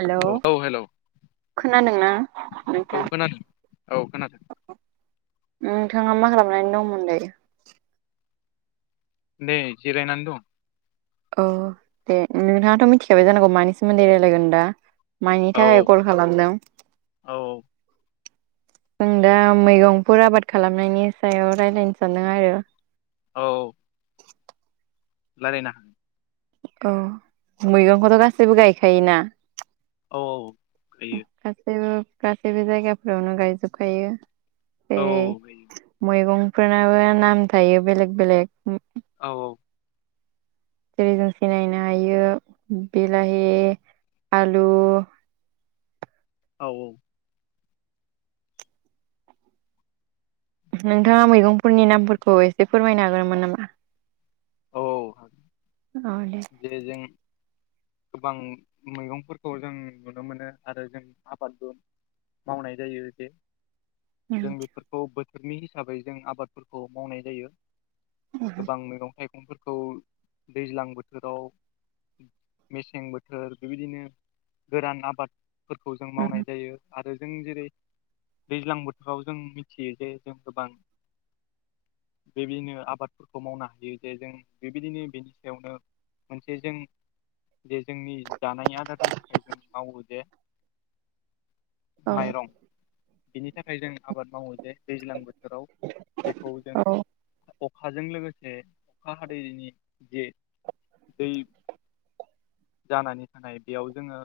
Hello औ औ hello खोनादोंना औ नोंथा? खोनादों औ खोनादों नोंथाङा मा खालामनानै दंमोनलै? दे जिरायनानै दं‌ औ दे नोंथाङाथ' मिथिखाबाय जानांगौ मानि सोमोन्दै रायजलायगोन दा माइनि औ थाखाय कल खालामदों औ आं दा मैगंफोर आबाद खालामनायनि सायाव रायलायनो सानदों आरो औ रायलायनो हा औ मैगंखौथ' गासैबो गायखायोना? औ हायो गासै गासैबो जायगाफोरावनो गायजोबखायो औ रै मैगंफोरनाबो नाम थायो बेलेग बेलेग औ औ जेरै जों सिनायनो हायो बिलाहि, आलु [inaudible] औ औ नोंथाङा मैगंफोरनि नामफोरखौ एसे फोरमायनो हागोन मोन नामा औ औ दे जे जों गोबां मैगंफोरखौ जों नुनो मोनो आरो जों आबादबो मावनाय जायो बे जों बेफोरखौ बोथोरनि हिसाबै जों आबादफोरखौ मावनाय जायो गोबां मैगं थाइगंफोरखौ दैज्लां बोथोराव मेसें बोथोर बेबायदिनो गोरान आबाद फोरखौ जों उम मावनाय जायो आरो आरो जों जेरै दैज्लां बोथोराव जों मिथियो जे जों गोबां बेबायदिनो आबादफोरखौ मावनो हायो जे जों बेबायदिनो बेनि सायावनो मोनसे जों जे जोंनि जानाय आदारनि थाखाय जों मावो जे [inaudible] माइरं बिनि थाखाय जों आबाद मावो दैज्लां बोथोराव बेखौ जों औ अखाजों लोगोसे अखा हादैनि जे दै जानानै थानाय बेयाव जोङो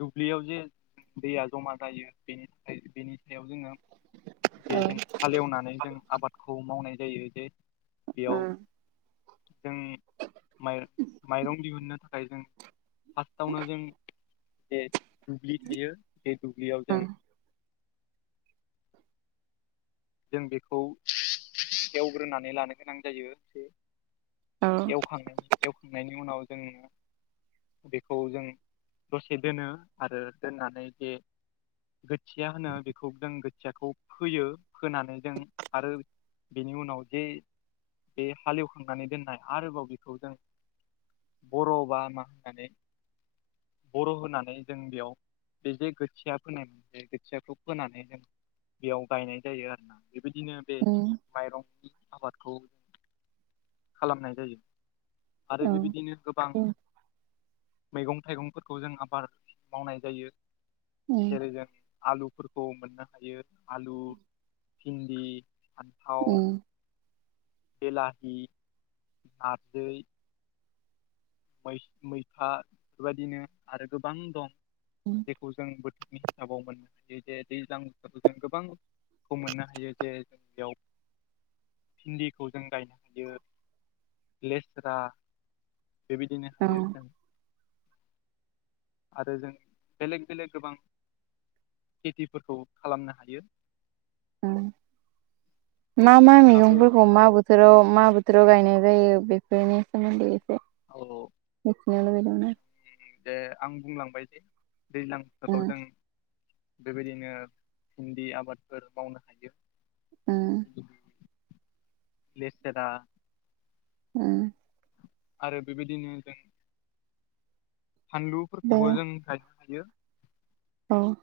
दुब्लियाव जे दैया जमा जायो बेनि थाखाय बेनि हायाव जोङो जे जों हालेवनानै जों आबादखौ मावनाय जायो जे उम बेयाव जों माइ माइरं दिहुननो थाखाय जों फार्स्टआवनो जों बे दुब्लि थायो बे दुब्लियाव जों औ जों बेखौ एवग्रोनानै लानो गोनां जायो एसे उम औ एवखां एवखांनायनि उनाव जोङो बेखौ जों दसे दोनो आरो दोननानै जे खोथिया होनो बेखौ जों खोथियाखौ फोयो फोनानै जों आरो बेनि उनाव जे बे हालेवखांनानै दोननाय आरोबाव बेखौ जों बर' बा मा होननानै बर' होनानै जों बेयाव बे जे खोथिया फोनायमोन बे खोथियाखौ फोनानै जों बेयाव गायनाय जायो आरोना बेबायदिनो बे माइरंनि आबाद खौ खालामनाय जायो आरो उम बेबायदिनो गोबां मैगं थाइगंफोरखौ जों आबाद मावनाय जायो जेरै जों आलु फोरखौ मोननो हायो आलु भिन्दि फान्थाव बेलाहि नारजै मैथा बेफोरबायदिनो आरो गोबां दं उम जेखौ जों बोथोरनि आबाव मोननो हायो जे दैज्लां बोथोरखौ जों गोबां खौ मोननो हायो जे जों बेयाव भिन्दिखौ जों गायनो हायो लेस्रा बेबायदिनो औ हायो जों आरो जों बेलेग बेलेग गोबां खेथिफोरखौ खालामनो हायो उम मा मा नोंथाङाबो मैगंफोरखौ मा बोथोराव मा बोथोराव गायनाय जायो बेफोरनि सोमोनदोयै औ मोथिनो लुगैदोंमोन आं जे आं बुंलांबायदि दैज्लां उम बोथोराव जों बेबादिनो भिन्दि आबादफोर मावनो हायो ओम लेस्रा उम आरो बेबायदिनो जों दे फानलुफोरखौबो जों गायनो हायो औ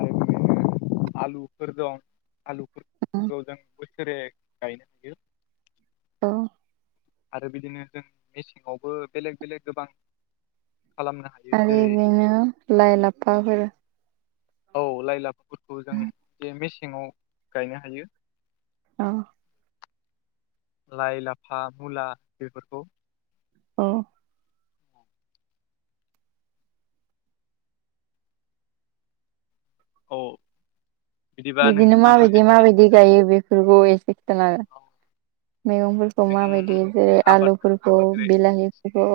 आरो बिदिनो आलुफोर दं उम आलुफोरखौ जों जेरै गायनो हायो ओम आरो बिदिनो जों मेसेंआवबो बेलेग बेलेग गोबां खालामनो हायो आरो जेरै इदिनो लाइ लाफाफोर औ लाइ लाफाफोरखौ जों बे मेसेआव गायनो हायो औ लाइ लाफा मुला बेफोरखौ औ औ बिदिबा बिदिनो नोंथाङाबो माबायदि एसे माबायदि औ गायो बेफोरखौ एसे खिथाना हो औ मैगंफोरखौ माबादि जों जेरै आबाद आलुफोरखौ जेरै बिलाहिफोरखौ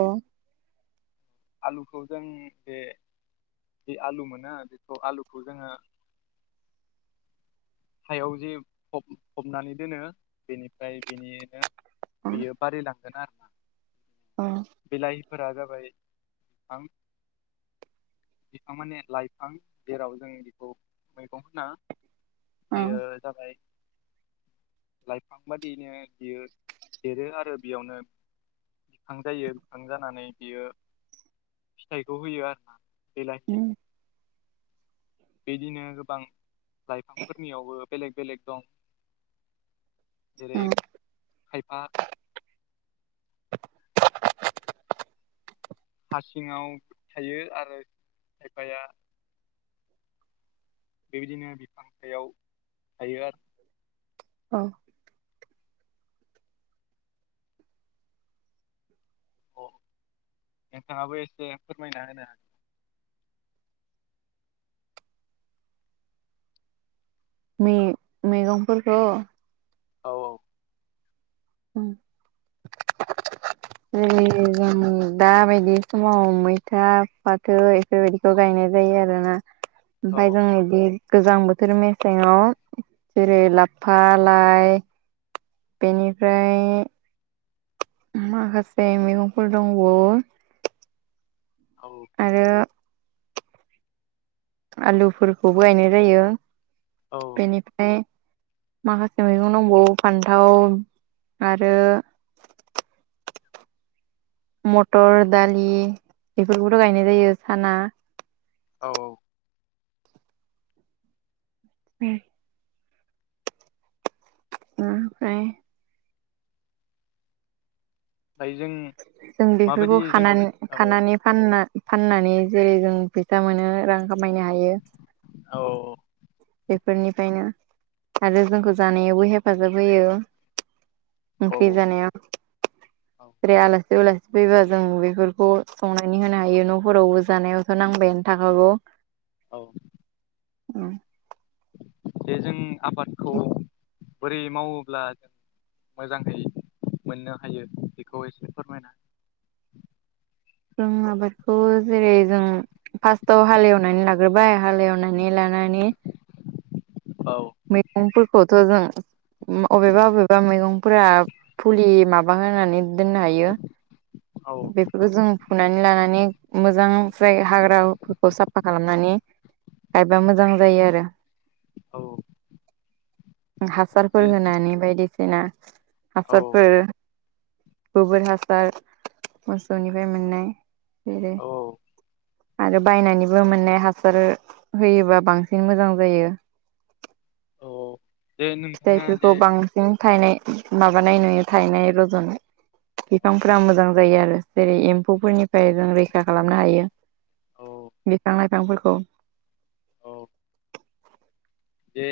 आलुखौ जों बे जे आलु मोनो बेखौ आलुखौ जोङो [inaudible] हायाव जे फबनानै दोनो बेनिफ्राय बेनिनो अ बियो बारायलांगोन आरो अ बेलाहिफोरा जाबाय बिफां बिफां माने लाइफां जेराव जों इखौ मैगं होना अ बियो जाबाय लाइफां बादियैनो बियो देरो आरो बेआवनो बिफां जायो बिफां जानानै बियो फिथाइखौ होयो आरो ना बिलाहिआ उम बेदिनो गोबां लाइफांफोरनिआवबो बेलेग बेलेग दं जेरै उम खायफा हा सिआव थायो आरो खायफाआ बेबादिनो बिफां सायाव थायो आरो ना औ अ नोंथांआबो एसे फोरमायना होनो हागोन मे मेगंफोरखौ औ औ उम जेरै जों दाबादि समाव मैथा फाथो इफोरबादिखौ गायनाय जायो आरोना औ आमफाय जों इदि गोजां बोथोर मेसेआव जेरै लाफा लाइ बेनिफ्राय माखासे मैगंफोर दंबावो। औ आरो आलुफोरखौबो गायनाय जायो। औ बेनिफ्राय माखासे मैगं दंबावो फान्थाव आरो मटर दालि बेफोरखौथ' गायनाय जायो साना औ औ बे ओमफ्राय ओमफ्राय जों जों बेफोरखौ माबायदि जों खानानै औ खानानै फाननो। फाननानै जेरै जों फैसा मोनो रां खामायनो हायो। औ बेफोरनिफ्रायनो आरो जोंखौ जानायावबो हेफाजाब होयो। औ ओंख्रि जानाय औ बे आलासि उलासि [inaudible] फैबा जों बेफोरखौ संनानै होनो हायो न'फोरावबो जानायावथ' नांबायानो थाखागौ औ उम जे जों आबादखौ बोरै मावोब्ला जों मोजाङै मोननो हायो बेखौ एसे फोरमायना जों आबादखौ जेरै जों फार्स्टाव हालेवनानै लाग्रोबाय हालेवनानै लानानै औ मैगं फोरखौथ' जों अबेबा अबेबा मैगंफोरा फुलि माबा होनानै दोननो हायो। औ बेफोरखौ जों फुनानै लानानै मोजां जाय हाग्राफोरखौ साफा खालामनानै गायबा मोजां जायो आरो। औ हासारफोर जे होनानै बायदि सिदिना औ हासारफोर गोबोर हासार मोसौनिफ्राय मोननाय बो औ [inaudible] आरो बायनानैबो मोननाय हासार होयोबा बांसिन मोजां जायो। औ औ जे नोंथाङा जे फिथाइखौ बांसिन थायनाय माबानाय नुयो थायनाय रज'नाय औ बिफांफोरा मोजां। जायो आरो जेरै एम्फौफोरनिफ्राय जों रैखा खालामनो हायो। औ बिफां लाइफांफोरखौ औ बे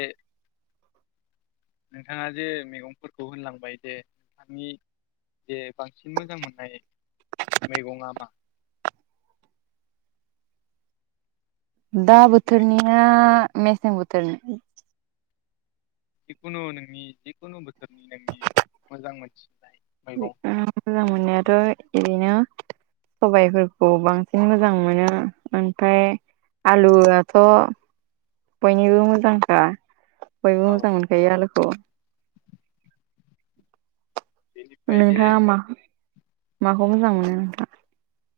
नोंथाङा जे मैगंफोरखौ होनलांबाय दे नोंथांनि जे बांसिन मोजां मोननाय मैगङा मा? दा बोथोरनिया मेसें बोथोरनि जिखुनु नोंनि जिखुनु बोथोरनि नोंनि मोजां मोनसि मोजां मोननायाथ' एरैनो सबायाइफोरखौ बांसिन मोजां मोनो ओमफ्राय आलुआथ' बयनिबो मोजांखा बयबो औ मोजां मोनखायो आलुखौ बेनिफ्राय जे नोंथाङा मा माखौ मोजां मोनो?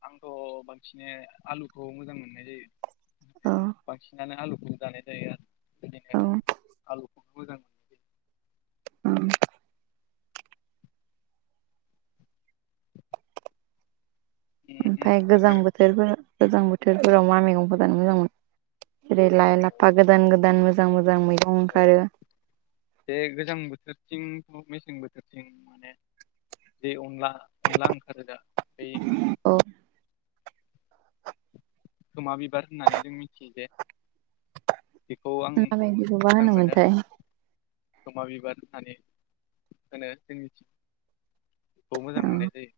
आंथ' बांसिनै आलुखौ मोजां मोननाय जायो। औ बांसिनानो आलुखौ जानाय जायो आरो औ बिदिनो आलुखौनो मोजां मोननाय जायो। जायो उम ओमफ्राय गोजां आरो बोथोरफोर गोजां बोथोरफोराव मा मैगंफोर जानो मोजां मोनो। जेरै लाइ औ लाफा गोदान गोदान मोजां मोजां मै औ बे गोजां बोथोरथिं मेसें बोथोरथिं माने जे अनला अनला ओंखारो दा? दैमा औ खोमा बिबार होननानै जों मिथियो जे बेखौ आं माबादिखौ होनो मोनथाय गोमा बिबार होननानै होनो जोंनिथिं खौ मोजां औ मोननाय जायो।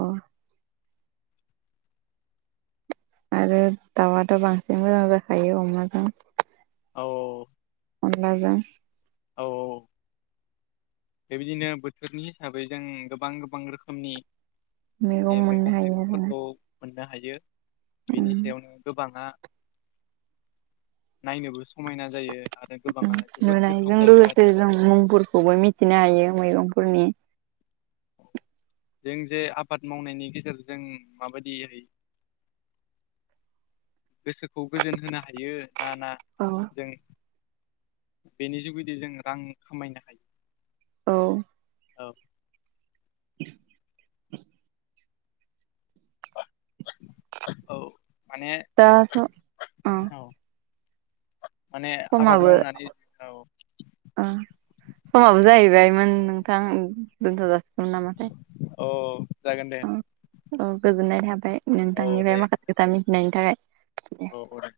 औ आरो दाउआथ' बांसिन मोजां जाखायो अमाजों औ अनलाजों औ बेबायदिनो बोथोरनि हिसाबै जों गोबां गोबां रोखोमनि मैगं जे मोननो हायो आरोना थाइगंफोरखौ मोननो हायो बेनि उम सायावनो गोबाङा नायनोबो समायना जायो आरो ओम गोबाङा जोबोद गोथाव नुनायजों जायो लोगोसे आरो जों मुंफोरखौबो मिथि थिनो हायो मैगंफोरनि जों जे आबाद मावनायनि गेजेरजों माबायदियै गोसोखौ गोजोन होनो हायो ना ना औ जों बेनि जुगैदि जों रां खामायनो हायो औ औ [inaudible] औ माने दाथ' ओं माने आबाद समाबो मावनानै औ ओ समाबो जाहैबायमोन नोंथां दोनथ' जासिगोन नामाथाय औ जागोन दे औ गोजोननाय थाबाय बाय नोंथांनिफ्राय माखासे खोथा मिथिनायनि थाखाय औ दे दे